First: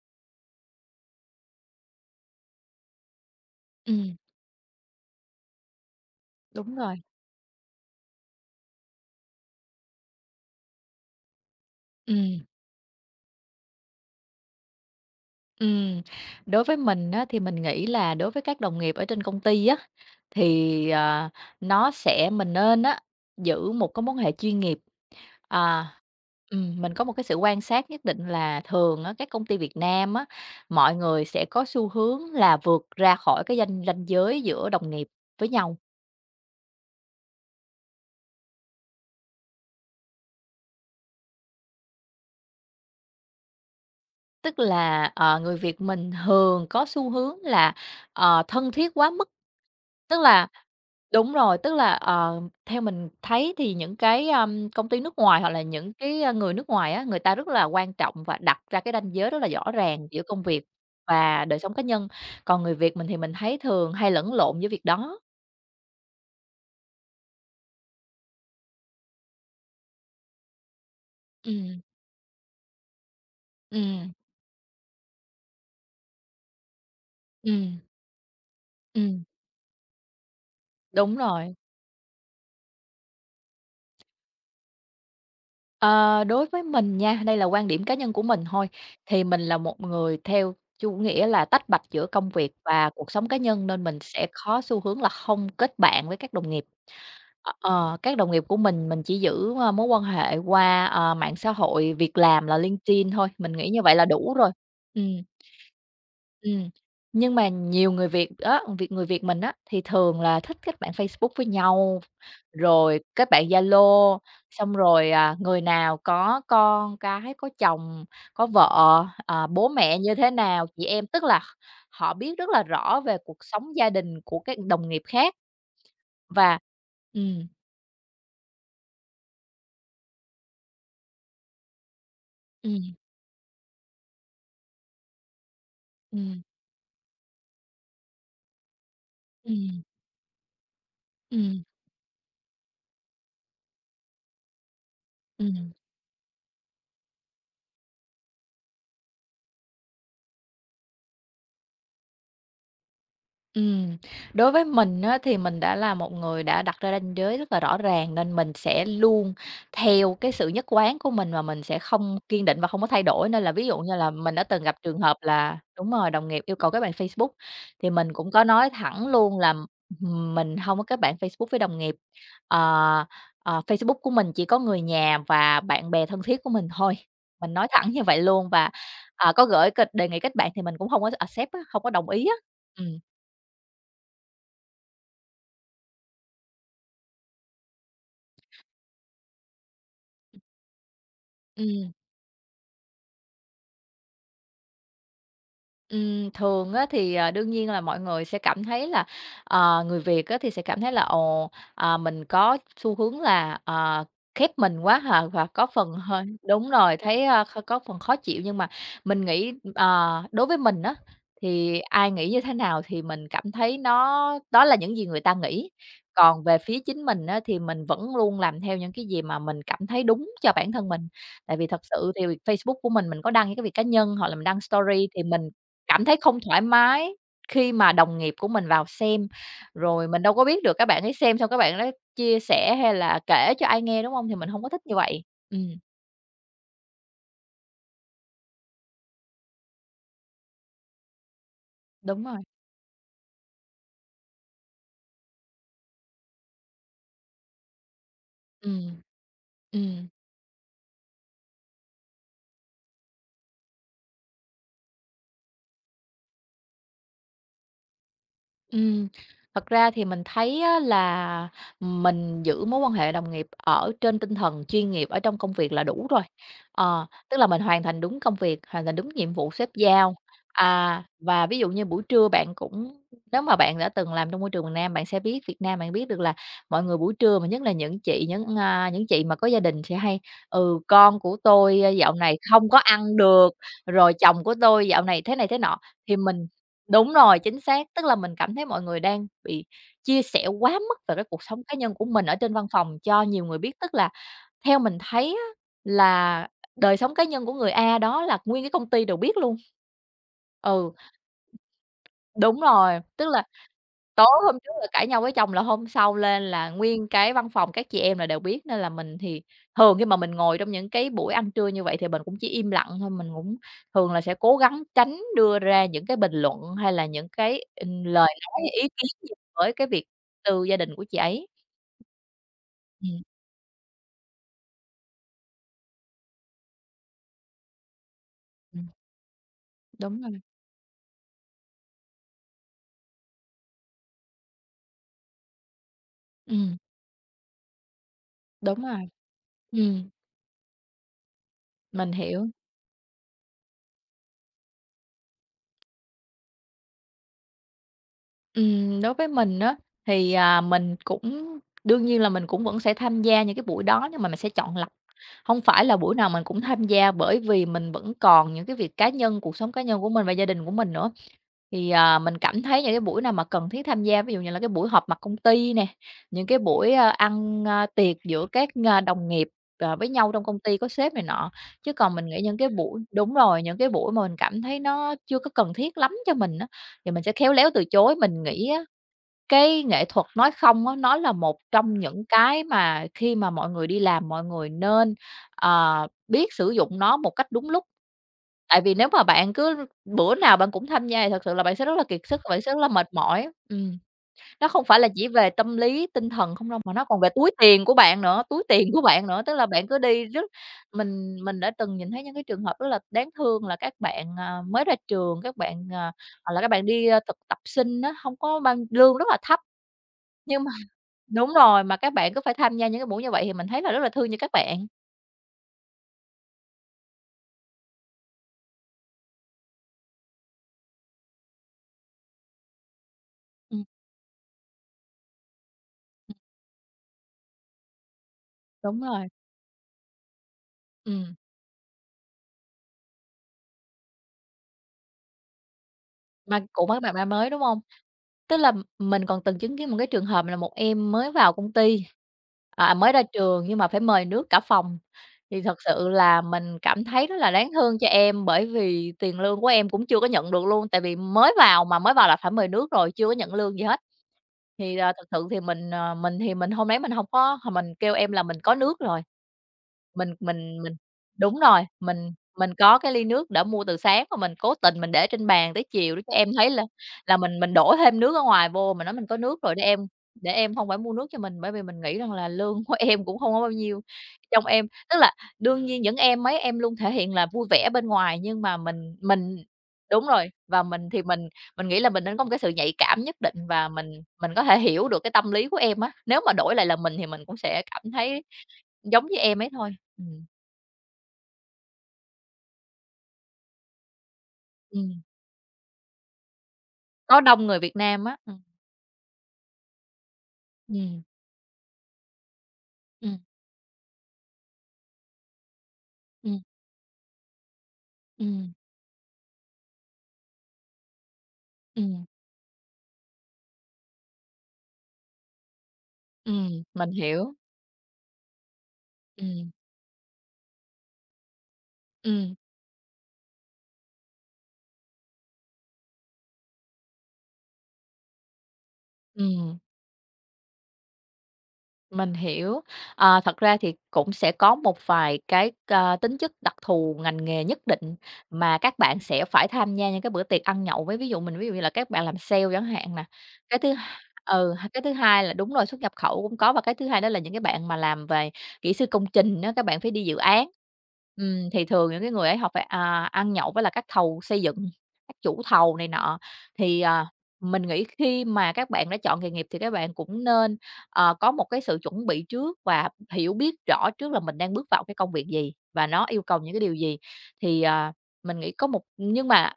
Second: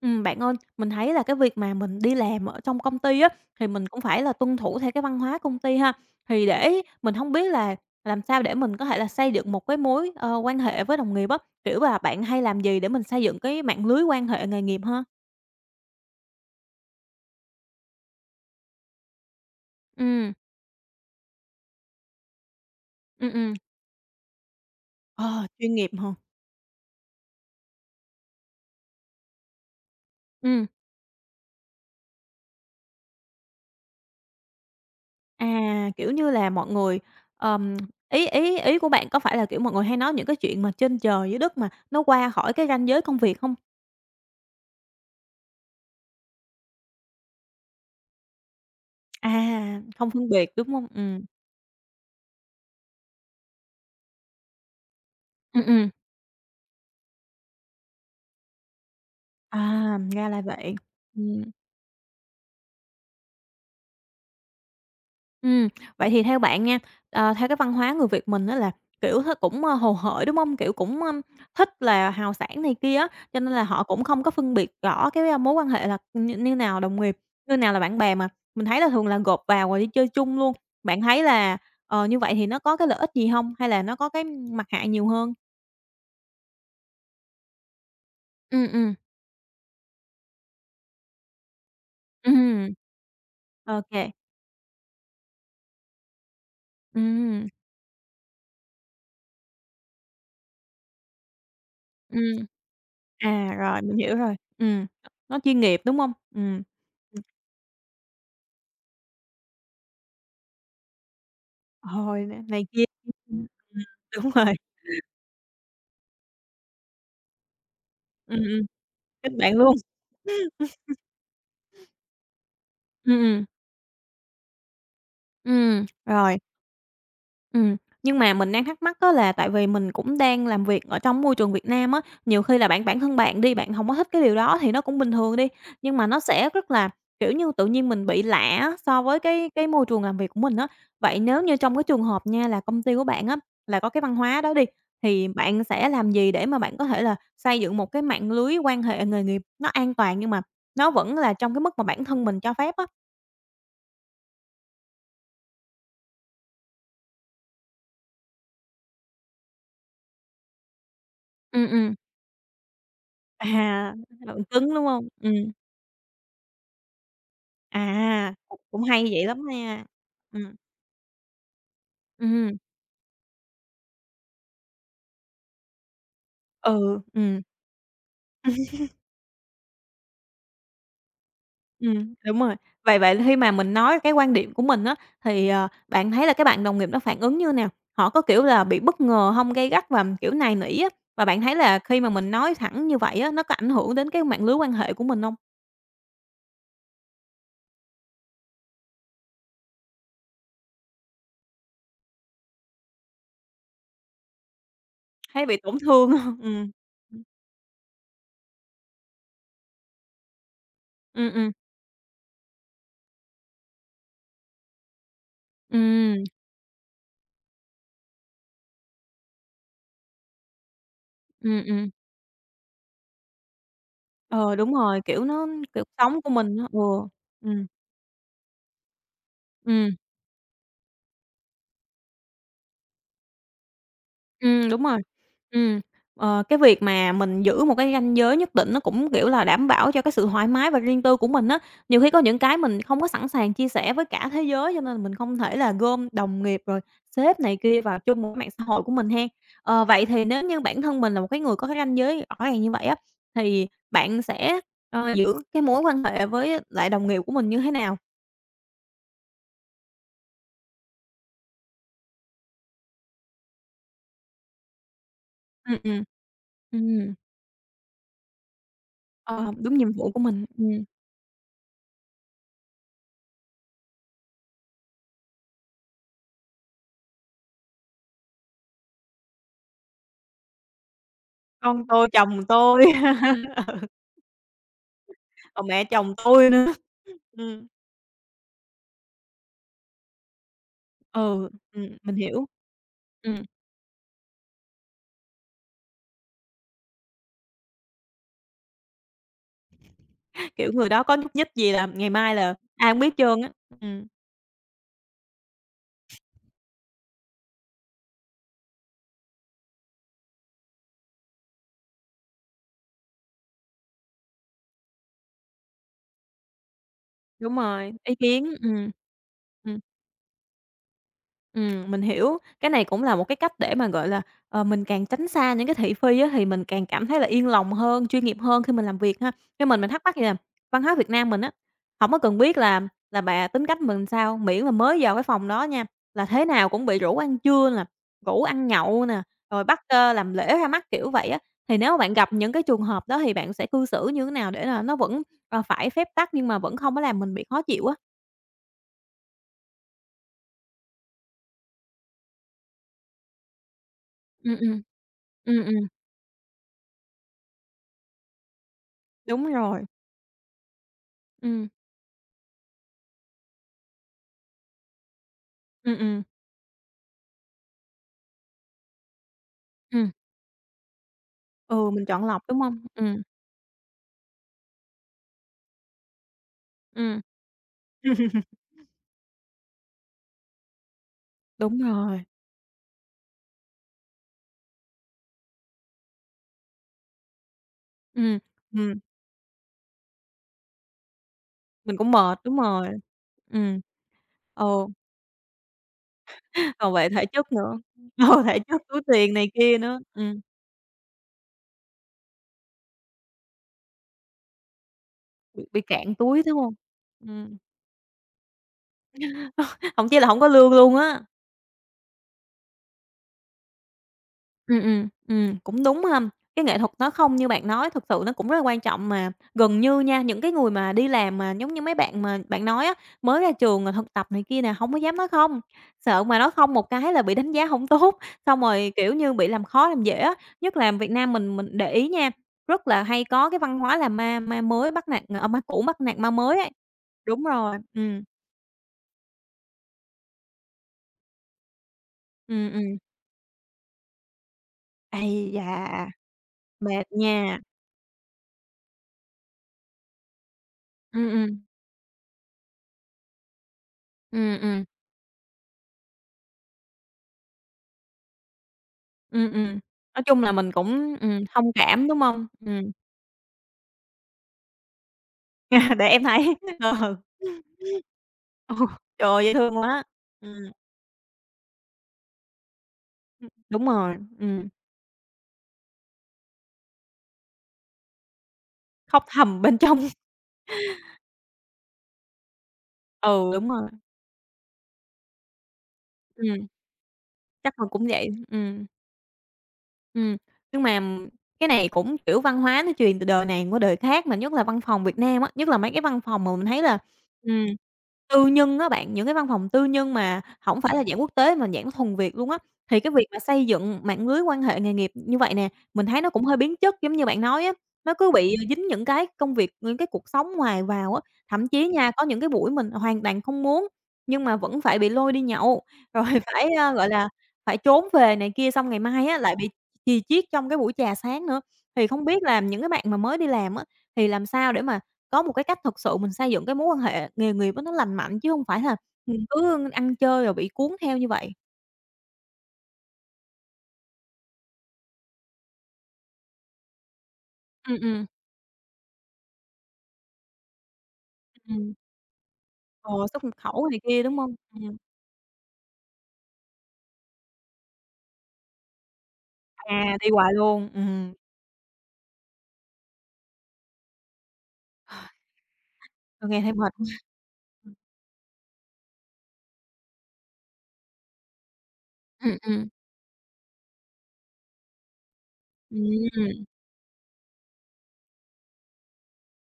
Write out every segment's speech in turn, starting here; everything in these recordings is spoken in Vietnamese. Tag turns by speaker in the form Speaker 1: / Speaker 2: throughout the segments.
Speaker 1: Bạn ơi, mình thấy là cái việc mà mình đi làm ở trong công ty á, thì mình cũng
Speaker 2: Ừ,
Speaker 1: phải là tuân thủ theo cái văn hóa công ty ha. Thì
Speaker 2: đúng
Speaker 1: để
Speaker 2: rồi.
Speaker 1: mình không biết là làm sao để mình có thể là xây dựng một cái mối, quan hệ với đồng nghiệp á? Kiểu là,
Speaker 2: ừ
Speaker 1: bạn hay làm gì để mình xây dựng cái mạng lưới quan hệ nghề nghiệp ha?
Speaker 2: ừ Đối với mình á, thì mình nghĩ là đối với các đồng nghiệp ở trên công ty á,
Speaker 1: Ừm,
Speaker 2: thì, ờ, nó sẽ mình nên á,
Speaker 1: ừm, ừm.
Speaker 2: giữ một cái mối hệ chuyên nghiệp.
Speaker 1: Ờ, chuyên
Speaker 2: À,
Speaker 1: nghiệp hả?
Speaker 2: mình có một cái sự quan sát nhất định là thường á, các công ty Việt Nam á,
Speaker 1: Ừm,
Speaker 2: mọi người sẽ có xu hướng là vượt ra khỏi cái ranh ranh giới giữa đồng nghiệp với nhau.
Speaker 1: Kiểu như là, mọi người, ờm, ý ý ý của bạn có phải là, kiểu, mọi người hay nói những cái chuyện mà trên trời dưới đất mà nó qua khỏi cái ranh giới công việc không?
Speaker 2: Tức là, người Việt mình thường có xu hướng là, thân thiết quá mức.
Speaker 1: À, không
Speaker 2: Tức
Speaker 1: phân
Speaker 2: là
Speaker 1: biệt, đúng không?
Speaker 2: đúng rồi, tức là, theo mình thấy thì những cái công ty nước ngoài hoặc là
Speaker 1: Ừm, ừm.
Speaker 2: những cái người nước ngoài á, người ta rất là quan trọng và đặt ra cái ranh giới rất là rõ
Speaker 1: À,
Speaker 2: ràng giữa
Speaker 1: ra là
Speaker 2: công việc
Speaker 1: vậy. Ừm,
Speaker 2: và đời sống cá nhân. Còn người Việt mình thì mình thấy thường hay lẫn lộn với việc đó.
Speaker 1: ừm, Vậy thì theo bạn nha, theo cái văn hóa người Việt mình đó là, kiểu, cũng, hồ hởi, đúng không? Kiểu, cũng, thích
Speaker 2: Ừm,
Speaker 1: là hào sảng này kia á, cho nên là họ cũng
Speaker 2: ừm,
Speaker 1: không có phân biệt rõ cái, mối quan hệ là như như nào đồng nghiệp, như nào là
Speaker 2: ừm,
Speaker 1: bạn bè mà mình thấy là thường là
Speaker 2: ừm,
Speaker 1: gộp vào rồi đi chơi chung luôn. Bạn
Speaker 2: đúng
Speaker 1: thấy
Speaker 2: rồi.
Speaker 1: là, như vậy thì nó có cái lợi ích gì không? Hay là nó có cái mặt hại nhiều hơn?
Speaker 2: Ờ, đối với mình nha, đây là quan điểm cá nhân của mình
Speaker 1: Ừ,
Speaker 2: thôi, thì mình là một người theo chủ nghĩa là tách bạch giữa công việc
Speaker 1: ừ,
Speaker 2: và cuộc sống cá nhân
Speaker 1: ô
Speaker 2: nên mình
Speaker 1: kê,
Speaker 2: sẽ có xu hướng là không kết bạn với các đồng nghiệp.
Speaker 1: ừm,
Speaker 2: Các đồng nghiệp của mình chỉ giữ, mối quan hệ qua, mạng xã hội, việc làm là LinkedIn thôi, mình
Speaker 1: à,
Speaker 2: nghĩ
Speaker 1: rồi,
Speaker 2: như vậy
Speaker 1: mình
Speaker 2: là
Speaker 1: hiểu
Speaker 2: đủ
Speaker 1: rồi.
Speaker 2: rồi.
Speaker 1: Ừm,
Speaker 2: Ừm.
Speaker 1: nó chuyên nghiệp, đúng không? Ừm.
Speaker 2: Ừm, nhưng mà nhiều người Việt á, người Việt mình á, thì thường là thích kết bạn Facebook với nhau,
Speaker 1: Hồi n này kia,
Speaker 2: rồi kết
Speaker 1: ừm.
Speaker 2: bạn
Speaker 1: Ừm,
Speaker 2: Zalo,
Speaker 1: đúng rồi.
Speaker 2: xong rồi, à, người nào có con cái, có chồng, có
Speaker 1: Ừm,
Speaker 2: vợ,
Speaker 1: kết
Speaker 2: à,
Speaker 1: bạn
Speaker 2: bố
Speaker 1: luôn.
Speaker 2: mẹ như thế nào, chị em, tức là họ biết rất là rõ
Speaker 1: Ừm,
Speaker 2: về cuộc
Speaker 1: ừm,
Speaker 2: sống gia đình của các đồng nghiệp khác
Speaker 1: Rồi.
Speaker 2: và ừm,
Speaker 1: Ừm, nhưng mà mình đang thắc mắc á là tại vì mình cũng đang làm việc ở trong môi trường Việt Nam á, nhiều khi là bạn
Speaker 2: ừm,
Speaker 1: bản thân bạn đi, bạn hổng có thích cái điều đó thì nó cũng bình thường đi, nhưng mà nó
Speaker 2: ừm,
Speaker 1: sẽ rất là, kiểu như, tự nhiên mình bị lạ á so với cái
Speaker 2: ừm,
Speaker 1: môi trường làm việc của mình á. Vậy nếu như
Speaker 2: ừm,
Speaker 1: trong cái trường hợp nha là công ty của bạn á, là có cái văn hóa đó đi, thì bạn
Speaker 2: ừm.
Speaker 1: sẽ làm gì để mà bạn có thể là xây dựng một cái mạng lưới quan hệ nghề nghiệp nó an toàn nhưng mà nó vẫn là trong cái mức mà bản thân mình cho phép á?
Speaker 2: Ừm, đối với mình á, thì mình đã là một người đã đặt ra ranh giới rất là rõ ràng nên mình sẽ luôn theo cái sự nhất quán của mình mà mình
Speaker 1: Ừm,
Speaker 2: sẽ
Speaker 1: ừm.
Speaker 2: không kiên định và không có thay đổi.
Speaker 1: À,
Speaker 2: Nên là ví dụ như là mình
Speaker 1: bạn
Speaker 2: đã từng
Speaker 1: cứng,
Speaker 2: gặp
Speaker 1: đúng
Speaker 2: trường
Speaker 1: hông?
Speaker 2: hợp
Speaker 1: Ừm.
Speaker 2: là đúng rồi, đồng nghiệp yêu cầu kết bạn Facebook thì mình cũng
Speaker 1: À,
Speaker 2: có
Speaker 1: cũng
Speaker 2: nói
Speaker 1: cũng hay
Speaker 2: thẳng
Speaker 1: vậy
Speaker 2: luôn
Speaker 1: lắm
Speaker 2: là
Speaker 1: nha. Ừm.
Speaker 2: mình không có kết bạn Facebook với đồng nghiệp.
Speaker 1: Ừm.
Speaker 2: Ờ, Facebook của mình chỉ có người nhà và bạn bè thân thiết của mình thôi,
Speaker 1: Ừ, ừm.
Speaker 2: mình nói thẳng như vậy luôn và, có gửi kịch đề nghị kết bạn thì mình cũng không có accept á, hông có đồng
Speaker 1: Ừm,
Speaker 2: ý á.
Speaker 1: đúng rồi. Vậy
Speaker 2: Ừm.
Speaker 1: vậy khi mà mình nói cái quan điểm của mình á, thì, bạn thấy là cái bạn đồng nghiệp đó phản ứng như nào? Họ có, kiểu là, bị bất ngờ hông, gay gắt và, kiểu, nài nỉ á? Và bạn thấy là
Speaker 2: Ừ.
Speaker 1: khi mà mình nói thẳng như vậy á, nó có ảnh hưởng đến cái mạng lưới quan hệ của mình hông?
Speaker 2: Thường á thì, đương nhiên là mọi người sẽ cảm thấy là, người Việt á thì sẽ cảm thấy là, ồ, mình có xu hướng là, khép mình quá hả
Speaker 1: Hay
Speaker 2: và
Speaker 1: bị
Speaker 2: có
Speaker 1: tổn
Speaker 2: phần
Speaker 1: thương
Speaker 2: hơi
Speaker 1: hông?
Speaker 2: đúng rồi, thấy, a, kh có phần khó chịu. Nhưng mà mình nghĩ, đối với mình á,
Speaker 1: Ừm.
Speaker 2: thì ai nghĩ như thế nào thì mình cảm thấy nó đó là những gì người ta nghĩ.
Speaker 1: Ừm,
Speaker 2: Còn về phía chính mình á, thì mình vẫn luôn làm theo những cái gì mà mình cảm thấy đúng cho bản thân mình. Tại
Speaker 1: ừm,
Speaker 2: vì thật
Speaker 1: ừm.
Speaker 2: sự thì Facebook của mình có đăng những cái việc cá nhân hoặc là mình
Speaker 1: Ờ,
Speaker 2: đăng
Speaker 1: đúng rồi,
Speaker 2: story thì
Speaker 1: kiểu,
Speaker 2: mình
Speaker 1: nó cuộc
Speaker 2: Cảm thấy
Speaker 1: sống của
Speaker 2: không
Speaker 1: mình
Speaker 2: thoải
Speaker 1: á, ừ,
Speaker 2: mái
Speaker 1: ừm,
Speaker 2: khi mà đồng nghiệp của mình vào xem,
Speaker 1: ừm.
Speaker 2: rồi mình đâu có biết được các bạn ấy xem xong các bạn ấy chia sẻ hay là kể cho ai nghe, đúng hông? Thì mình hông có thích
Speaker 1: Đúng
Speaker 2: như
Speaker 1: rồi.
Speaker 2: vậy. Ừm,
Speaker 1: Ừm, cái việc mà mình giữ một cái ranh giới nhất định nó cũng, kiểu là, đảm bảo cho cái sự thoải mái và riêng tư của mình á. Nhiều khi có
Speaker 2: đúng
Speaker 1: những
Speaker 2: rồi.
Speaker 1: cái mình không có sẵn sàng chia sẻ với cả thế giới, cho nên là mình không thể là gom đồng nghiệp rồi sếp này kia vào chung một cái mạng xã hội của
Speaker 2: Ừm,
Speaker 1: mình hen. Ờ, vậy
Speaker 2: ừm.
Speaker 1: thì nếu như bản thân mình là một cái người có cái ranh giới rõ ràng như vậy á, thì bạn sẽ, giữ cái mối quan hệ với lại đồng nghiệp của mình như thế nào?
Speaker 2: Ừm, thật ra thì mình thấy á là mình giữ mối quan hệ đồng nghiệp ở trên tinh thần chuyên nghiệp ở trong công việc
Speaker 1: Ừm,
Speaker 2: là
Speaker 1: ừm,
Speaker 2: đủ rồi. Ờ,
Speaker 1: ừm,
Speaker 2: tức là mình hoàn thành đúng công việc, hoàn thành đúng nhiệm vụ
Speaker 1: ờ,
Speaker 2: sếp
Speaker 1: đúng nhiệm vụ
Speaker 2: giao.
Speaker 1: của mình.
Speaker 2: À, và ví dụ như buổi trưa bạn cũng nếu mà bạn đã từng làm trong môi trường miền Nam, bạn sẽ biết Việt Nam, bạn biết được là mọi người buổi trưa mà nhất là những chị mà có gia đình sẽ hay: "Ừ, con của tôi
Speaker 1: Con
Speaker 2: à,
Speaker 1: tôi,
Speaker 2: dạo này
Speaker 1: chồng
Speaker 2: không có
Speaker 1: tôi.
Speaker 2: ăn được, rồi chồng của tôi dạo này thế
Speaker 1: Còn
Speaker 2: nọ."
Speaker 1: mẹ chồng
Speaker 2: Thì mình
Speaker 1: tôi nữa.
Speaker 2: Đúng rồi, chính
Speaker 1: Ừm.
Speaker 2: xác. Tức là mình cảm thấy mọi người đang bị chia sẻ quá mức về cái cuộc
Speaker 1: Ừ,
Speaker 2: sống cá nhân của
Speaker 1: mình
Speaker 2: mình ở
Speaker 1: hiểu.
Speaker 2: trên văn phòng cho
Speaker 1: Ừm,
Speaker 2: nhiều người biết. Tức là theo mình thấy á, là đời sống cá nhân của người A đó là nguyên cái công ty đều biết luôn.
Speaker 1: kiểu, người
Speaker 2: Ừ,
Speaker 1: đó có nhúc nhích gì là ngày mai là
Speaker 2: đúng
Speaker 1: ai
Speaker 2: rồi,
Speaker 1: cũng biết
Speaker 2: tức
Speaker 1: trơn
Speaker 2: là
Speaker 1: á. Ừm.
Speaker 2: tối hôm trước là cãi nhau với chồng là hôm sau lên là nguyên cái văn phòng các chị em là đều biết, nên là mình thì thường khi mà mình ngồi trong những cái buổi ăn trưa như vậy thì mình cũng chỉ im lặng thôi, mình cũng thường là sẽ cố gắng tránh đưa ra những cái bình luận hay là những
Speaker 1: Đúng
Speaker 2: cái,
Speaker 1: rồi.
Speaker 2: ừm,
Speaker 1: Ý
Speaker 2: lời
Speaker 1: kiến,
Speaker 2: nói, ý
Speaker 1: ừm.
Speaker 2: kiến gì với
Speaker 1: Ừm.
Speaker 2: cái việc từ gia đình của chị ấy.
Speaker 1: Mình hiểu. Cái này cũng là
Speaker 2: Ừm,
Speaker 1: một cái cách để mà, gọi là, mình càng tránh xa những cái thị phi á, thì mình càng cảm thấy là yên lòng hơn, chuyên nghiệp hơn khi mình
Speaker 2: ừm,
Speaker 1: làm việc ha. Nhưng mình thắc mắc
Speaker 2: đúng
Speaker 1: vậy
Speaker 2: rồi,
Speaker 1: nè, văn hóa Việt Nam mình á, hổng có cần biết là bà tính cách mình sao, miễn là mới vào cái phòng đó nha, là thế nào
Speaker 2: ừm,
Speaker 1: cũng bị rủ ăn trưa nè, rủ ăn
Speaker 2: đúng
Speaker 1: nhậu
Speaker 2: rồi,
Speaker 1: nè, rồi bắt,
Speaker 2: ừm,
Speaker 1: làm lễ ra mắt, kiểu vậy á. Thì nếu mà
Speaker 2: mình
Speaker 1: bạn gặp
Speaker 2: hiểu.
Speaker 1: những cái trường hợp đó thì bạn sẽ cư xử như thế nào để là nó vẫn, phải phép tắc nhưng mà vẫn không có làm mình bị khó chịu á?
Speaker 2: Đối với mình á, thì, mình cũng đương nhiên là mình cũng vẫn sẽ tham gia những cái buổi đó nhưng mà mình sẽ
Speaker 1: Ừm,
Speaker 2: chọn
Speaker 1: ừm.
Speaker 2: lọc. Không
Speaker 1: Ừm,
Speaker 2: phải
Speaker 1: ừm.
Speaker 2: là buổi nào mình cũng tham gia bởi vì mình vẫn còn những cái việc cá nhân,
Speaker 1: Đúng
Speaker 2: cuộc sống cá
Speaker 1: rồi.
Speaker 2: nhân của mình và gia đình của mình nữa.
Speaker 1: Ừm.
Speaker 2: Thì, mình cảm thấy những cái buổi nào mà cần thiết tham gia, ví dụ như là cái buổi họp mặt công ty nè,
Speaker 1: Ừm, ừm.
Speaker 2: những cái buổi ăn, tiệc giữa các đồng nghiệp, với
Speaker 1: Ừm.
Speaker 2: nhau trong công ty, có sếp này nọ.
Speaker 1: Ừ,
Speaker 2: Chứ
Speaker 1: mình
Speaker 2: còn
Speaker 1: chọn
Speaker 2: mình nghĩ
Speaker 1: lọc,
Speaker 2: những
Speaker 1: đúng
Speaker 2: cái
Speaker 1: hông?
Speaker 2: buổi đúng rồi, những cái buổi mà mình cảm thấy nó chưa có cần thiết lắm cho mình á, thì
Speaker 1: Ừm.
Speaker 2: mình sẽ khéo léo từ chối. Mình nghĩ cái nghệ thuật nói không á, nó là một
Speaker 1: Đúng
Speaker 2: trong
Speaker 1: rồi,
Speaker 2: những cái mà khi mà mọi người đi làm mọi người nên, ờ, biết sử dụng nó một cách đúng lúc.
Speaker 1: ừm.
Speaker 2: Tại vì
Speaker 1: Ừm,
Speaker 2: nếu mà bạn cứ bữa nào bạn cũng tham gia thì thật sự là bạn sẽ
Speaker 1: mình
Speaker 2: rất là
Speaker 1: cũng
Speaker 2: kiệt
Speaker 1: mệt,
Speaker 2: sức,
Speaker 1: đúng
Speaker 2: bạn sẽ rất
Speaker 1: rồi.
Speaker 2: là mệt mỏi.
Speaker 1: Ừm,
Speaker 2: Nó không
Speaker 1: ừ,
Speaker 2: phải là chỉ về tâm lý, tinh thần không đâu,
Speaker 1: còn
Speaker 2: mà nó
Speaker 1: về
Speaker 2: còn
Speaker 1: thể
Speaker 2: về túi
Speaker 1: chất nữa,
Speaker 2: tiền của bạn
Speaker 1: ừ,
Speaker 2: nữa,
Speaker 1: thể
Speaker 2: túi
Speaker 1: chất,
Speaker 2: tiền
Speaker 1: túi
Speaker 2: của bạn
Speaker 1: tiền
Speaker 2: nữa.
Speaker 1: này
Speaker 2: Tức là
Speaker 1: kia
Speaker 2: bạn cứ
Speaker 1: nữa,
Speaker 2: đi rất mình đã từng nhìn thấy những cái trường hợp rất là đáng thương là các bạn, mới ra trường, các
Speaker 1: bị
Speaker 2: bạn,
Speaker 1: cạn túi,
Speaker 2: hoặc
Speaker 1: đúng
Speaker 2: là các
Speaker 1: hông?
Speaker 2: bạn đi, thực
Speaker 1: Ừm,
Speaker 2: tập sinh á, không có bao lương rất là thấp.
Speaker 1: hổng chỉ là hổng có
Speaker 2: Nhưng mà
Speaker 1: lương luôn á.
Speaker 2: đúng rồi, mà các bạn cứ phải tham gia những cái buổi như vậy thì mình thấy là rất là thương cho các bạn.
Speaker 1: Cũng đúng ha. Cái nghệ thuật nó không như bạn nói, thực sự nó cũng rất là quan trọng mà gần như nha, những cái người mà đi làm mà giống như mấy bạn mà bạn nói á, mới ra trường
Speaker 2: Ừm,
Speaker 1: rồi thực tập này kia nè, không có dám nói "không", sợ
Speaker 2: ừm,
Speaker 1: mà nói "không" một cái là bị đánh giá không tốt, xong rồi,
Speaker 2: đúng
Speaker 1: kiểu
Speaker 2: rồi,
Speaker 1: như, bị làm khó làm dễ á. Nhất là Việt Nam
Speaker 2: ừm,
Speaker 1: mình để ý nha, rất là hay có cái văn hóa là ma ma mới bắt nạt à, ma cũ bắt nạt ma mới
Speaker 2: mà
Speaker 1: ấy.
Speaker 2: cũng mới bạn bạn
Speaker 1: Đúng
Speaker 2: mới, đúng
Speaker 1: rồi,
Speaker 2: hông?
Speaker 1: ừ
Speaker 2: Tức là mình còn từng chứng kiến một cái trường hợp là một em mới vào công ty,
Speaker 1: ừ.
Speaker 2: mới ra trường nhưng mà phải mời nước cả phòng,
Speaker 1: Ây
Speaker 2: thì thật
Speaker 1: da,
Speaker 2: sự là mình cảm
Speaker 1: mệt
Speaker 2: thấy rất là
Speaker 1: nha.
Speaker 2: đáng thương cho em, bởi vì tiền lương của em cũng chưa có nhận được luôn, tại vì
Speaker 1: Ừ
Speaker 2: mới
Speaker 1: ừ
Speaker 2: vào mà, mới vào là phải mời nước rồi, chưa có nhận lương gì hết.
Speaker 1: ừm, ừm.
Speaker 2: Thì, thực sự thì mình, mình thì mình hôm đấy mình hông có h mình kêu em là mình có nước rồi.
Speaker 1: Ừm, ừm, nói chung là mình
Speaker 2: Mình
Speaker 1: cũng,
Speaker 2: đúng
Speaker 1: thông
Speaker 2: rồi,
Speaker 1: cảm, đúng
Speaker 2: mình
Speaker 1: hông?
Speaker 2: mình có cái ly nước đã mua từ sáng mà mình cố tình mình để trên bàn tới
Speaker 1: Để
Speaker 2: chiều
Speaker 1: em
Speaker 2: để cho em
Speaker 1: thấy
Speaker 2: thấy là
Speaker 1: ừ,
Speaker 2: là mình mình đổ thêm nước ở ngoài
Speaker 1: ừ,
Speaker 2: vô, mình nói mình
Speaker 1: trời
Speaker 2: có
Speaker 1: ơi, dễ
Speaker 2: nước rồi
Speaker 1: thương quá.
Speaker 2: để
Speaker 1: Ừm,
Speaker 2: em không phải mua nước cho mình, bởi vì mình nghĩ rằng là lương của em cũng không có bao
Speaker 1: đúng
Speaker 2: nhiêu.
Speaker 1: rồi,
Speaker 2: Trong em tức là đương nhiên những em mấy em luôn thể hiện là vui vẻ bên ngoài, nhưng mà mình
Speaker 1: khóc
Speaker 2: mình
Speaker 1: thầm bên trong,
Speaker 2: đúng rồi, và mình thì mình nghĩ là mình nên có một cái sự nhạy cảm nhất
Speaker 1: ừ,
Speaker 2: định
Speaker 1: đúng rồi,
Speaker 2: và mình có thể hiểu được cái tâm lý của em á. Nếu mà
Speaker 1: ừm,
Speaker 2: đổi lại là mình thì mình cũng
Speaker 1: chắc
Speaker 2: sẽ
Speaker 1: mình cũng
Speaker 2: cảm
Speaker 1: vậy,
Speaker 2: thấy giống như em ấy thôi.
Speaker 1: ừm. Nhưng mà cái này cũng, kiểu, văn hóa nó truyền từ đời này qua đời khác, mà nhất là văn phòng Việt
Speaker 2: Ừm,
Speaker 1: Nam á, nhất là mấy cái văn phòng mà mình thấy là
Speaker 2: có
Speaker 1: ừm.
Speaker 2: đông người Việt Nam á.
Speaker 1: Tư nhân á bạn, những cái văn phòng tư nhân mà hổng phải là dạng
Speaker 2: Ừm,
Speaker 1: quốc tế mà dạng thuần Việt luôn á, thì cái việc
Speaker 2: ừm,
Speaker 1: mà xây dựng mạng lưới quan hệ nghề nghiệp như vậy nè, mình thấy nó cũng hơi
Speaker 2: ừm,
Speaker 1: biến chất giống như bạn nói á, nó cứ bị
Speaker 2: ừm,
Speaker 1: dính những cái công việc, những cái cuộc sống ngoài vào á. Thậm chí nha,
Speaker 2: ừm,
Speaker 1: có những cái buổi mình hoàn toàn không muốn, nhưng mà vẫn phải bị lôi đi nhậu, rồi phải, gọi
Speaker 2: mình
Speaker 1: là,
Speaker 2: hiểu.
Speaker 1: phải trốn về này kia, xong ngày mai á lại bị
Speaker 2: Ừm,
Speaker 1: chì chiết trong cái buổi trà sáng nữa. Thì không biết
Speaker 2: ừm,
Speaker 1: là những cái bạn mà mới đi làm á, thì làm sao để mà có một cái cách thật sự mình xây dựng cái mối quan hệ nghề nghiệp á nó lành mạnh, chứ hông phải là mình
Speaker 2: ừm.
Speaker 1: cứ ăn chơi rồi bị cuốn theo như vậy.
Speaker 2: Mình hiểu. À, thật ra thì cũng sẽ có một vài cái, tính chất đặc thù ngành nghề nhất
Speaker 1: Ừm,
Speaker 2: định
Speaker 1: ừm,
Speaker 2: mà các bạn sẽ phải tham gia những cái bữa tiệc ăn nhậu với. Ví dụ ví dụ như là
Speaker 1: ừm.
Speaker 2: các bạn làm sale chẳng
Speaker 1: Ờ,
Speaker 2: hạn nè.
Speaker 1: xuất nhập
Speaker 2: Cái
Speaker 1: khẩu
Speaker 2: thứ
Speaker 1: này kia, đúng hông?
Speaker 2: ừ,
Speaker 1: Ừm.
Speaker 2: cái thứ hai là đúng rồi, xuất nhập khẩu cũng có, và cái thứ hai đó là những cái bạn mà làm về kỹ sư công trình đó các bạn phải
Speaker 1: À,
Speaker 2: đi
Speaker 1: đi
Speaker 2: dự
Speaker 1: hoài
Speaker 2: án.
Speaker 1: luôn,
Speaker 2: Thì thường những cái người ấy họ phải, ăn nhậu với là các thầu xây dựng, các chủ thầu này nọ.
Speaker 1: thôi nghe thấy mệt.
Speaker 2: Thì, mình nghĩ khi mà các bạn đã chọn nghề nghiệp thì các bạn cũng nên có một cái sự chuẩn bị
Speaker 1: Ừm,
Speaker 2: trước
Speaker 1: ừm.
Speaker 2: và hiểu biết rõ trước là mình đang bước vào cái công việc gì và nó yêu cầu
Speaker 1: Ừm,
Speaker 2: những cái điều gì. Thì, mình nghĩ có một nhưng mà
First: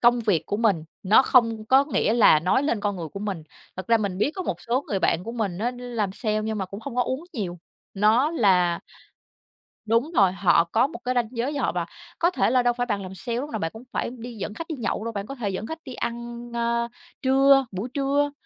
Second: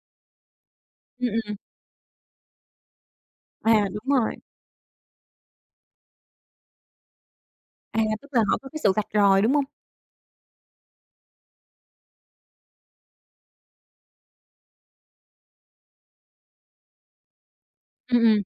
Speaker 2: công việc của mình nó
Speaker 1: ừm, ừm,
Speaker 2: không có nghĩa là nói lên con người của mình. Thật
Speaker 1: à,
Speaker 2: ra
Speaker 1: đúng
Speaker 2: mình biết
Speaker 1: rồi,
Speaker 2: có một số người bạn của mình nó làm sale nhưng mà cũng không có uống nhiều,
Speaker 1: à, tức
Speaker 2: nó
Speaker 1: là họ có cái
Speaker 2: là
Speaker 1: sự rạch ròi, đúng hông?
Speaker 2: đúng rồi, họ có một cái ranh giới với họ, và có thể là đâu phải bạn làm sale lúc nào bạn cũng phải đi dẫn khách đi nhậu đâu, bạn có thể dẫn khách đi ăn, buổi
Speaker 1: Ừm,
Speaker 2: trưa,
Speaker 1: ừm,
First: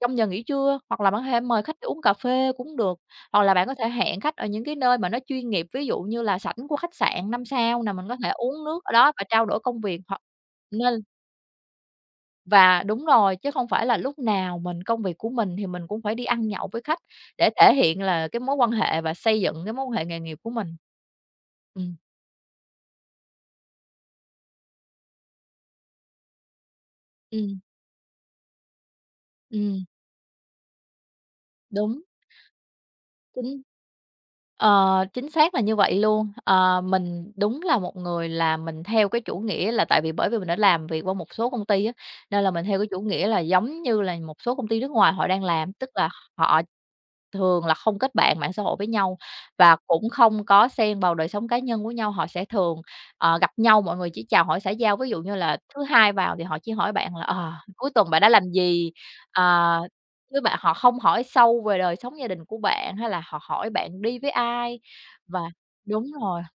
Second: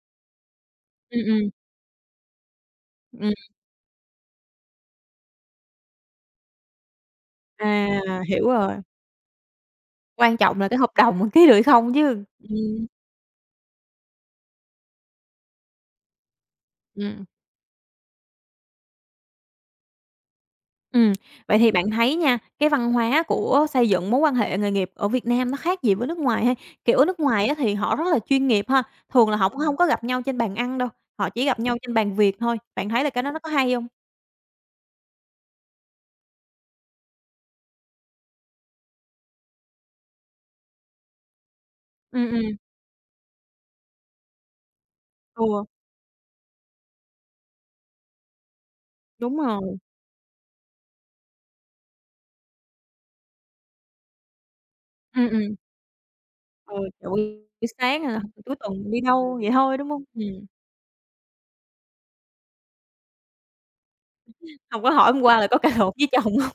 Speaker 2: trong giờ nghỉ trưa, hoặc là bạn
Speaker 1: ừm,
Speaker 2: có thể
Speaker 1: ừm.
Speaker 2: mời khách đi uống cà phê cũng được,
Speaker 1: Ừm,
Speaker 2: hoặc là bạn có thể hẹn khách ở những cái nơi mà nó chuyên nghiệp, ví dụ như là sảnh của khách sạn 5 sao nè, mình có
Speaker 1: à,
Speaker 2: thể
Speaker 1: hiểu
Speaker 2: uống
Speaker 1: rồi,
Speaker 2: nước ở đó và trao đổi công việc. Hoặc
Speaker 1: quan trọng là cái hợp
Speaker 2: nên
Speaker 1: đồng mình ký được hay không chứ.
Speaker 2: và đúng rồi, chứ không phải là lúc nào mình công việc của mình thì mình cũng phải đi ăn nhậu với khách
Speaker 1: Ừm.
Speaker 2: để thể hiện là cái mối quan hệ và xây dựng cái mối quan hệ nghề nghiệp của mình.
Speaker 1: Ừm, vậy thì bạn
Speaker 2: Ừm.
Speaker 1: thấy nha, cái văn hóa của xây dựng mối quan hệ nghề nghiệp ở Việt Nam nó khác gì với nước ngoài ha? Kiểu, ở nước
Speaker 2: Ừ,
Speaker 1: ngoài á thì họ rất là chuyên nghiệp ha, thường là họ cũng hông
Speaker 2: ừm,
Speaker 1: có gặp nhau trên bàn ăn đâu, họ chỉ gặp nhau trên
Speaker 2: đúng.
Speaker 1: bàn việc thôi. Bạn thấy là cái đó nó có
Speaker 2: chính
Speaker 1: hay hông?
Speaker 2: Chính xác là như vậy luôn. Ờ, mình đúng là một người là mình theo cái chủ nghĩa là tại vì bởi vì mình đã làm việc qua một số công ty á,
Speaker 1: Ừm,
Speaker 2: nên là
Speaker 1: ừm,
Speaker 2: mình theo cái chủ nghĩa là giống như là một số công ty nước ngoài họ đang
Speaker 1: ừ,
Speaker 2: làm, tức là họ thường là không kết bạn mạng xã hội với nhau
Speaker 1: đúng rồi,
Speaker 2: và cũng không có xen vào đời sống cá nhân của nhau. Họ sẽ thường, gặp nhau mọi người chỉ chào hỏi xã giao, ví dụ
Speaker 1: ừm,
Speaker 2: như
Speaker 1: ừm,
Speaker 2: là thứ Hai vào thì họ chỉ
Speaker 1: ừ,
Speaker 2: hỏi
Speaker 1: kiểu,
Speaker 2: bạn là "Ờ,
Speaker 1: buổi
Speaker 2: cuối
Speaker 1: sáng
Speaker 2: tuần
Speaker 1: à,
Speaker 2: bạn đã làm
Speaker 1: cuối tuần
Speaker 2: gì?"
Speaker 1: đi đâu vậy thôi,
Speaker 2: Ờ.
Speaker 1: đúng hông?
Speaker 2: Với bạn họ không hỏi sâu về đời sống gia đình của bạn hay là họ hỏi bạn đi với ai,
Speaker 1: Hông có hỏi hôm qua
Speaker 2: và
Speaker 1: là có cãi lộn
Speaker 2: đúng
Speaker 1: với chồng
Speaker 2: rồi,
Speaker 1: hông?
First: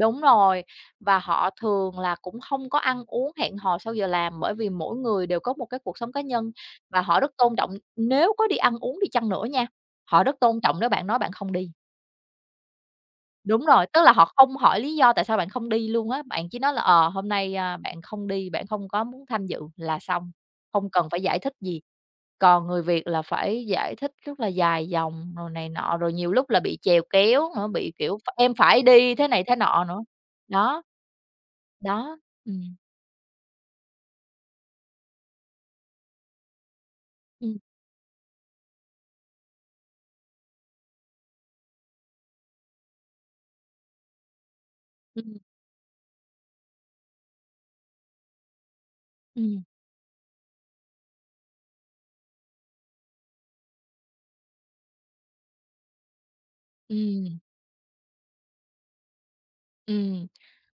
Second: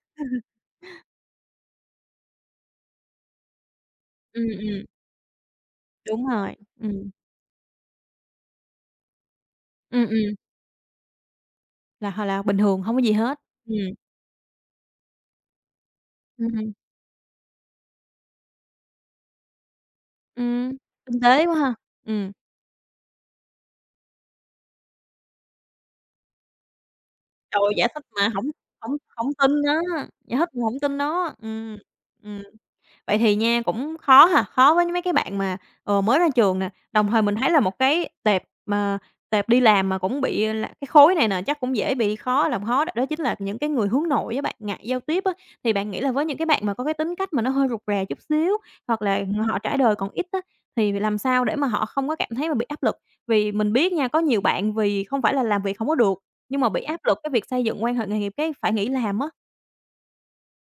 Speaker 2: đúng rồi, và họ thường là cũng không có ăn uống hẹn hò sau giờ làm
Speaker 1: Ừm,
Speaker 2: bởi vì
Speaker 1: ừm,
Speaker 2: mỗi người đều có một cái cuộc sống cá
Speaker 1: đúng
Speaker 2: nhân,
Speaker 1: rồi,
Speaker 2: và họ rất tôn trọng nếu có đi ăn uống đi chăng nữa nha,
Speaker 1: ừm,
Speaker 2: họ
Speaker 1: ừm,
Speaker 2: rất tôn trọng nếu bạn nói bạn không đi.
Speaker 1: là h là bình thường, hông có gì hết.
Speaker 2: Đúng
Speaker 1: Ừm,
Speaker 2: rồi, tức là họ không hỏi lý do tại sao bạn không đi luôn á, bạn chỉ
Speaker 1: ừm,
Speaker 2: nói là, "Hôm nay, bạn không đi, bạn không có muốn tham dự" là xong,
Speaker 1: ừm,
Speaker 2: không cần
Speaker 1: tinh
Speaker 2: phải giải
Speaker 1: tế
Speaker 2: thích
Speaker 1: quá ha,
Speaker 2: gì.
Speaker 1: ừm.
Speaker 2: Còn người Việt là phải giải thích rất là dài dòng rồi này nọ, rồi nhiều lúc là bị chèo kéo
Speaker 1: Trời
Speaker 2: nữa,
Speaker 1: ơi, giải
Speaker 2: bị,
Speaker 1: thích
Speaker 2: kiểu,
Speaker 1: mà
Speaker 2: "Ph
Speaker 1: hổng
Speaker 2: em phải
Speaker 1: hổng
Speaker 2: đi" thế
Speaker 1: hổng
Speaker 2: này
Speaker 1: tin
Speaker 2: thế nọ nữa.
Speaker 1: á, giải thích mà hổng
Speaker 2: Đó,
Speaker 1: tin nó,
Speaker 2: đó,
Speaker 1: ừm.
Speaker 2: ừm,
Speaker 1: Vậy thì nha, cũng khó ha, khó với mấy cái bạn mà, mới ra trường nè. Đồng thời mình thấy
Speaker 2: ừm,
Speaker 1: là một cái tệp mà tệp đi làm mà cũng bị, là cái khối này nè chắc cũng dễ bị khó làm khó đó, đó chính là những cái người hướng nội với bạn, ngại giao tiếp á.
Speaker 2: ừm,
Speaker 1: Thì bạn nghĩ là với những cái bạn mà có cái tính cách mà nó hơi rụt rè chút xíu, hoặc là họ
Speaker 2: ừm,
Speaker 1: trải đời còn ít á, thì làm sao để mà họ không có cảm thấy mà bị áp lực? Vì mình biết nha, có nhiều bạn vì không phải là làm việc không có được, nhưng mà bị áp lực cái
Speaker 2: ừm,
Speaker 1: việc xây dựng quan hệ nghề nghiệp cái phải nghỉ làm á.
Speaker 2: ừm.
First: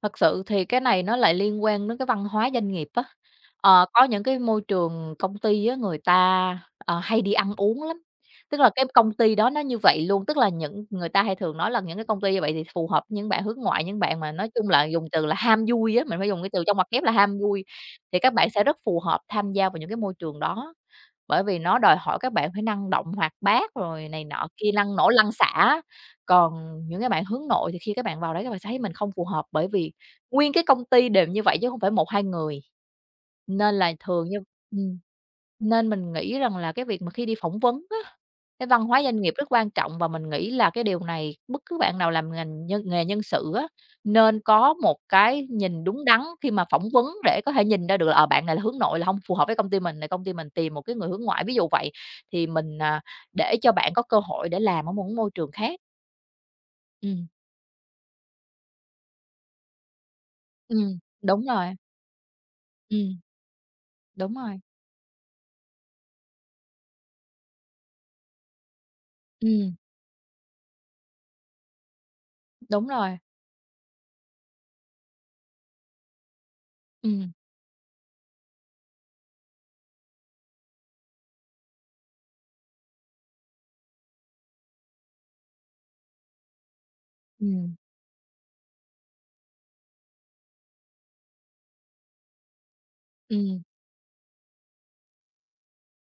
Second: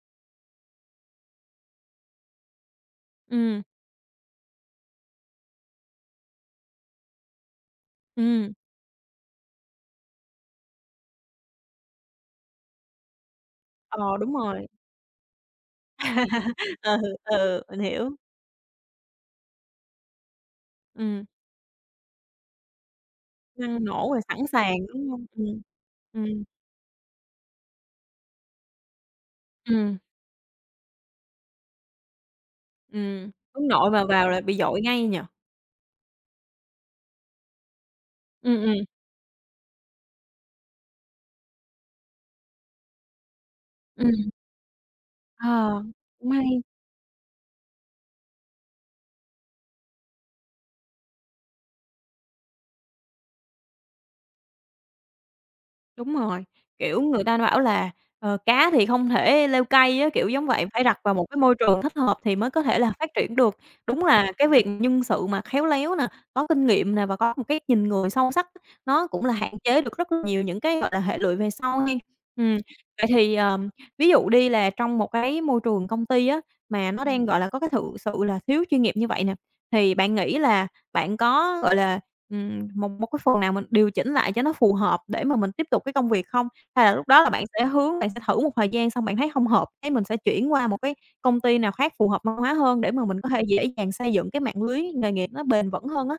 Speaker 2: Thật sự thì cái này nó lại liên quan đến cái văn hóa doanh nghiệp á.
Speaker 1: Ừm,
Speaker 2: Ờ, có những cái môi trường công ty á, người ta, hay đi ăn uống lắm,
Speaker 1: ừm,
Speaker 2: tức là cái công ty đó nó như vậy luôn. Tức là những người ta hay thường nói là những cái công ty như vậy thì phù hợp với những bạn hướng ngoại, những
Speaker 1: ờ,
Speaker 2: bạn mà
Speaker 1: đúng
Speaker 2: nói
Speaker 1: rồi.
Speaker 2: chung là dùng từ là ham vui á, mình phải dùng cái từ trong ngoặc
Speaker 1: Ừ,
Speaker 2: kép là ham
Speaker 1: ừ,
Speaker 2: vui,
Speaker 1: mình hiểu.
Speaker 2: thì các bạn sẽ rất phù hợp tham gia vào những cái môi trường đó.
Speaker 1: Ừm,
Speaker 2: Bởi vì nó đòi hỏi các bạn phải năng động, hoạt bát
Speaker 1: năng nổ
Speaker 2: rồi
Speaker 1: rồi
Speaker 2: này
Speaker 1: sẵn
Speaker 2: nọ kia,
Speaker 1: sàng,
Speaker 2: năng
Speaker 1: đúng
Speaker 2: nổ
Speaker 1: không?
Speaker 2: lăn
Speaker 1: Ừm.
Speaker 2: xả.
Speaker 1: Ừm,
Speaker 2: Còn những cái bạn hướng nội thì khi các bạn vào đấy các bạn sẽ thấy mình không phù hợp, bởi vì
Speaker 1: ừm,
Speaker 2: nguyên cái công ty đều như vậy chứ không phải một 2 người.
Speaker 1: Hướng
Speaker 2: Nên
Speaker 1: nội
Speaker 2: là
Speaker 1: mà vào
Speaker 2: thường như
Speaker 1: là bị dội
Speaker 2: ừm,
Speaker 1: ngay nhỉ?
Speaker 2: nên mình nghĩ rằng là cái việc mà khi đi phỏng vấn á,
Speaker 1: Ừm,
Speaker 2: cái
Speaker 1: ừm,
Speaker 2: văn hóa doanh nghiệp rất quan trọng, và mình nghĩ là cái điều này bất cứ bạn nào làm ngành nhân nghề nhân sự á
Speaker 1: ừm,
Speaker 2: nên có một cái
Speaker 1: ờ,
Speaker 2: nhìn đúng đắn
Speaker 1: cũng
Speaker 2: khi
Speaker 1: hay.
Speaker 2: mà phỏng vấn để có thể nhìn ra được là, bạn này là hướng nội là không phù hợp với công ty mình, là công ty mình tìm một cái người hướng ngoại, ví dụ vậy, thì mình, để cho bạn có cơ hội để làm ở một môi trường khác.
Speaker 1: Đúng rồi, kiểu, người
Speaker 2: Ừm,
Speaker 1: ta bảo là, ờ, cá thì không thể leo cây á, kiểu giống vậy, phải đặt vào một cái
Speaker 2: đúng
Speaker 1: môi
Speaker 2: rồi,
Speaker 1: trường thích hợp thì mới có thể là phát
Speaker 2: ừm,
Speaker 1: triển được. Đúng là
Speaker 2: đúng
Speaker 1: cái
Speaker 2: rồi,
Speaker 1: việc nhân sự mà khéo léo nè, có kinh nghiệm nè và có một cái nhìn người sâu sắc nó cũng là hạn
Speaker 2: ừm,
Speaker 1: chế được rất là nhiều những cái, gọi là, hệ lụy về sau hen. Ừm,
Speaker 2: đúng
Speaker 1: vậy
Speaker 2: rồi,
Speaker 1: thì, ví dụ đi là trong một cái môi trường công ty á, mà nó đang,
Speaker 2: ừm,
Speaker 1: gọi là, có cái thự sự là thiếu chuyên nghiệp như vậy nè, thì bạn nghĩ là bạn có, gọi là, một một cái phần nào mình điều chỉnh lại cho nó phù hợp để mà mình tiếp tục cái công việc không? Hay là lúc đó là bạn sẽ
Speaker 2: ừm,
Speaker 1: hướng bạn sẽ thử một thời gian xong bạn thấy hông hợp, cái mình sẽ chuyển qua một cái công ty nào khác phù hợp văn hóa hơn để mà mình có thể dễ
Speaker 2: ừm.
Speaker 1: dàng xây dựng cái mạng lưới nghề nghiệp nó bền vững hơn á.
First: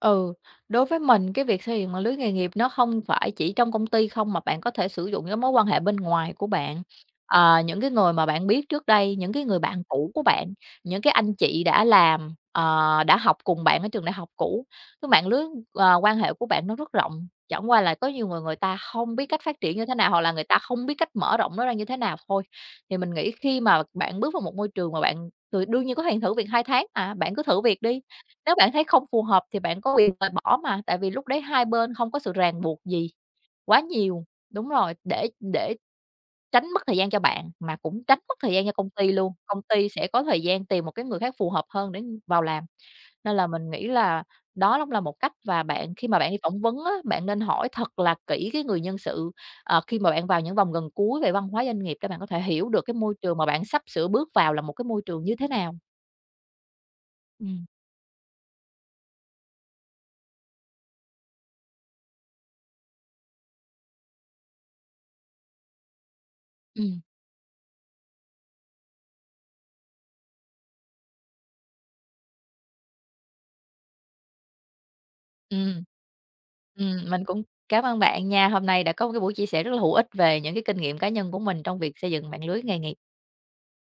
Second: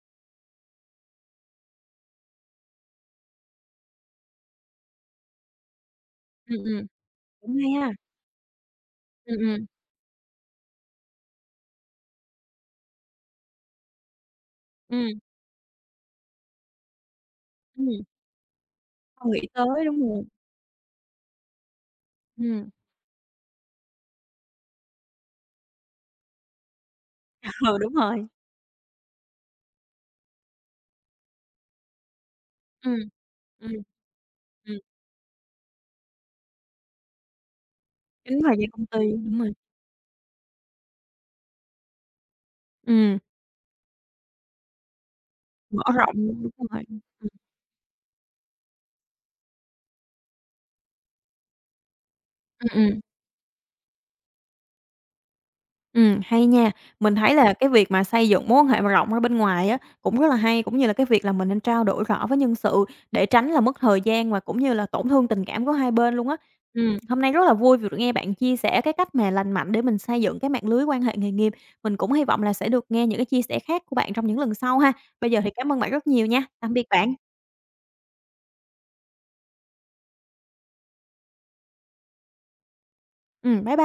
Speaker 2: Ừ, đối với mình cái việc xây dựng mạng lưới nghề nghiệp nó không phải chỉ trong công ty không mà bạn có thể sử dụng cái mối quan hệ bên ngoài của
Speaker 1: Ừm,
Speaker 2: bạn.
Speaker 1: ừm, cũng
Speaker 2: Ờ,
Speaker 1: hay
Speaker 2: những cái
Speaker 1: ha.
Speaker 2: người mà bạn biết trước đây, những
Speaker 1: Ừm,
Speaker 2: cái người
Speaker 1: ừm,
Speaker 2: bạn cũ của bạn, những cái anh chị đã làm, đã học cùng bạn ở trường đại học cũ. Cái
Speaker 1: ừm,
Speaker 2: mạng lưới, quan hệ của bạn nó rất rộng, chẳng qua là
Speaker 1: ừm,
Speaker 2: có nhiều người người ta không biết
Speaker 1: hông nghĩ
Speaker 2: cách phát triển
Speaker 1: tới,
Speaker 2: như thế
Speaker 1: đúng
Speaker 2: nào hoặc
Speaker 1: rồi.
Speaker 2: là người ta không biết cách mở rộng nó ra như thế nào thôi.
Speaker 1: Ừm,
Speaker 2: Thì mình nghĩ khi mà bạn bước vào một môi trường mà bạn, đương nhiên có thể thử việc 2 tháng à, bạn cứ thử
Speaker 1: ừ,
Speaker 2: việc
Speaker 1: đúng
Speaker 2: đi.
Speaker 1: rồi.
Speaker 2: Nếu bạn thấy không phù hợp thì bạn có quyền loại bỏ mà, tại vì lúc đấy hai bên không có sự ràng buộc
Speaker 1: Ừm,
Speaker 2: gì
Speaker 1: ừm.
Speaker 2: quá nhiều. Đúng
Speaker 1: Ừm,
Speaker 2: rồi, để tránh mất thời gian cho bạn, mà cũng tránh mất
Speaker 1: chính
Speaker 2: thời
Speaker 1: thời
Speaker 2: gian
Speaker 1: gian
Speaker 2: cho
Speaker 1: công
Speaker 2: công
Speaker 1: ty,
Speaker 2: ty luôn.
Speaker 1: đúng rồi.
Speaker 2: Công ty sẽ có thời gian tìm một cái người khác phù hợp hơn để vào làm.
Speaker 1: Ừm,
Speaker 2: Nên là mình nghĩ là đó cũng là một cách, và
Speaker 1: mở
Speaker 2: bạn khi
Speaker 1: rộng,
Speaker 2: mà bạn đi phỏng
Speaker 1: đúng
Speaker 2: vấn
Speaker 1: rồi.
Speaker 2: á, bạn nên hỏi thật là kỹ cái người nhân sự, khi mà bạn vào những vòng gần cuối về văn hóa doanh nghiệp để bạn có thể
Speaker 1: Ừm,
Speaker 2: hiểu được cái
Speaker 1: ừm.
Speaker 2: môi trường mà bạn sắp sửa bước vào là một cái môi trường như thế nào.
Speaker 1: Hay nha. Mình thấy là
Speaker 2: Ừm,
Speaker 1: cái việc mà xây dựng mối quan hệ mà rộng ra bên ngoài á, cũng rất là hay, cũng như là cái việc là mình nên trao đổi rõ với nhân sự để tránh là mất thời gian và cũng như là tổn thương tình cảm của hai bên luôn á.
Speaker 2: ừm,
Speaker 1: Hôm nay rất là vui vì được nghe bạn chia sẻ cái cách mà lành mạnh để mình xây dựng cái mạng lưới quan hệ nghề nghiệp. Mình cũng hy vọng là sẽ được nghe những cái chia sẻ khác của bạn trong những lần sau ha. Bây giờ thì cảm ơn
Speaker 2: ừm.
Speaker 1: bạn rất nhiều nha. Tạm biệt bạn.
Speaker 2: Mình cũng cám ơn bạn nha. Hôm nay đã có một cái buổi chia sẻ rất là hữu ích về những cái kinh nghiệm cá nhân của mình trong việc xây dựng mạng lưới nghề nghiệp.
Speaker 1: Bye bye.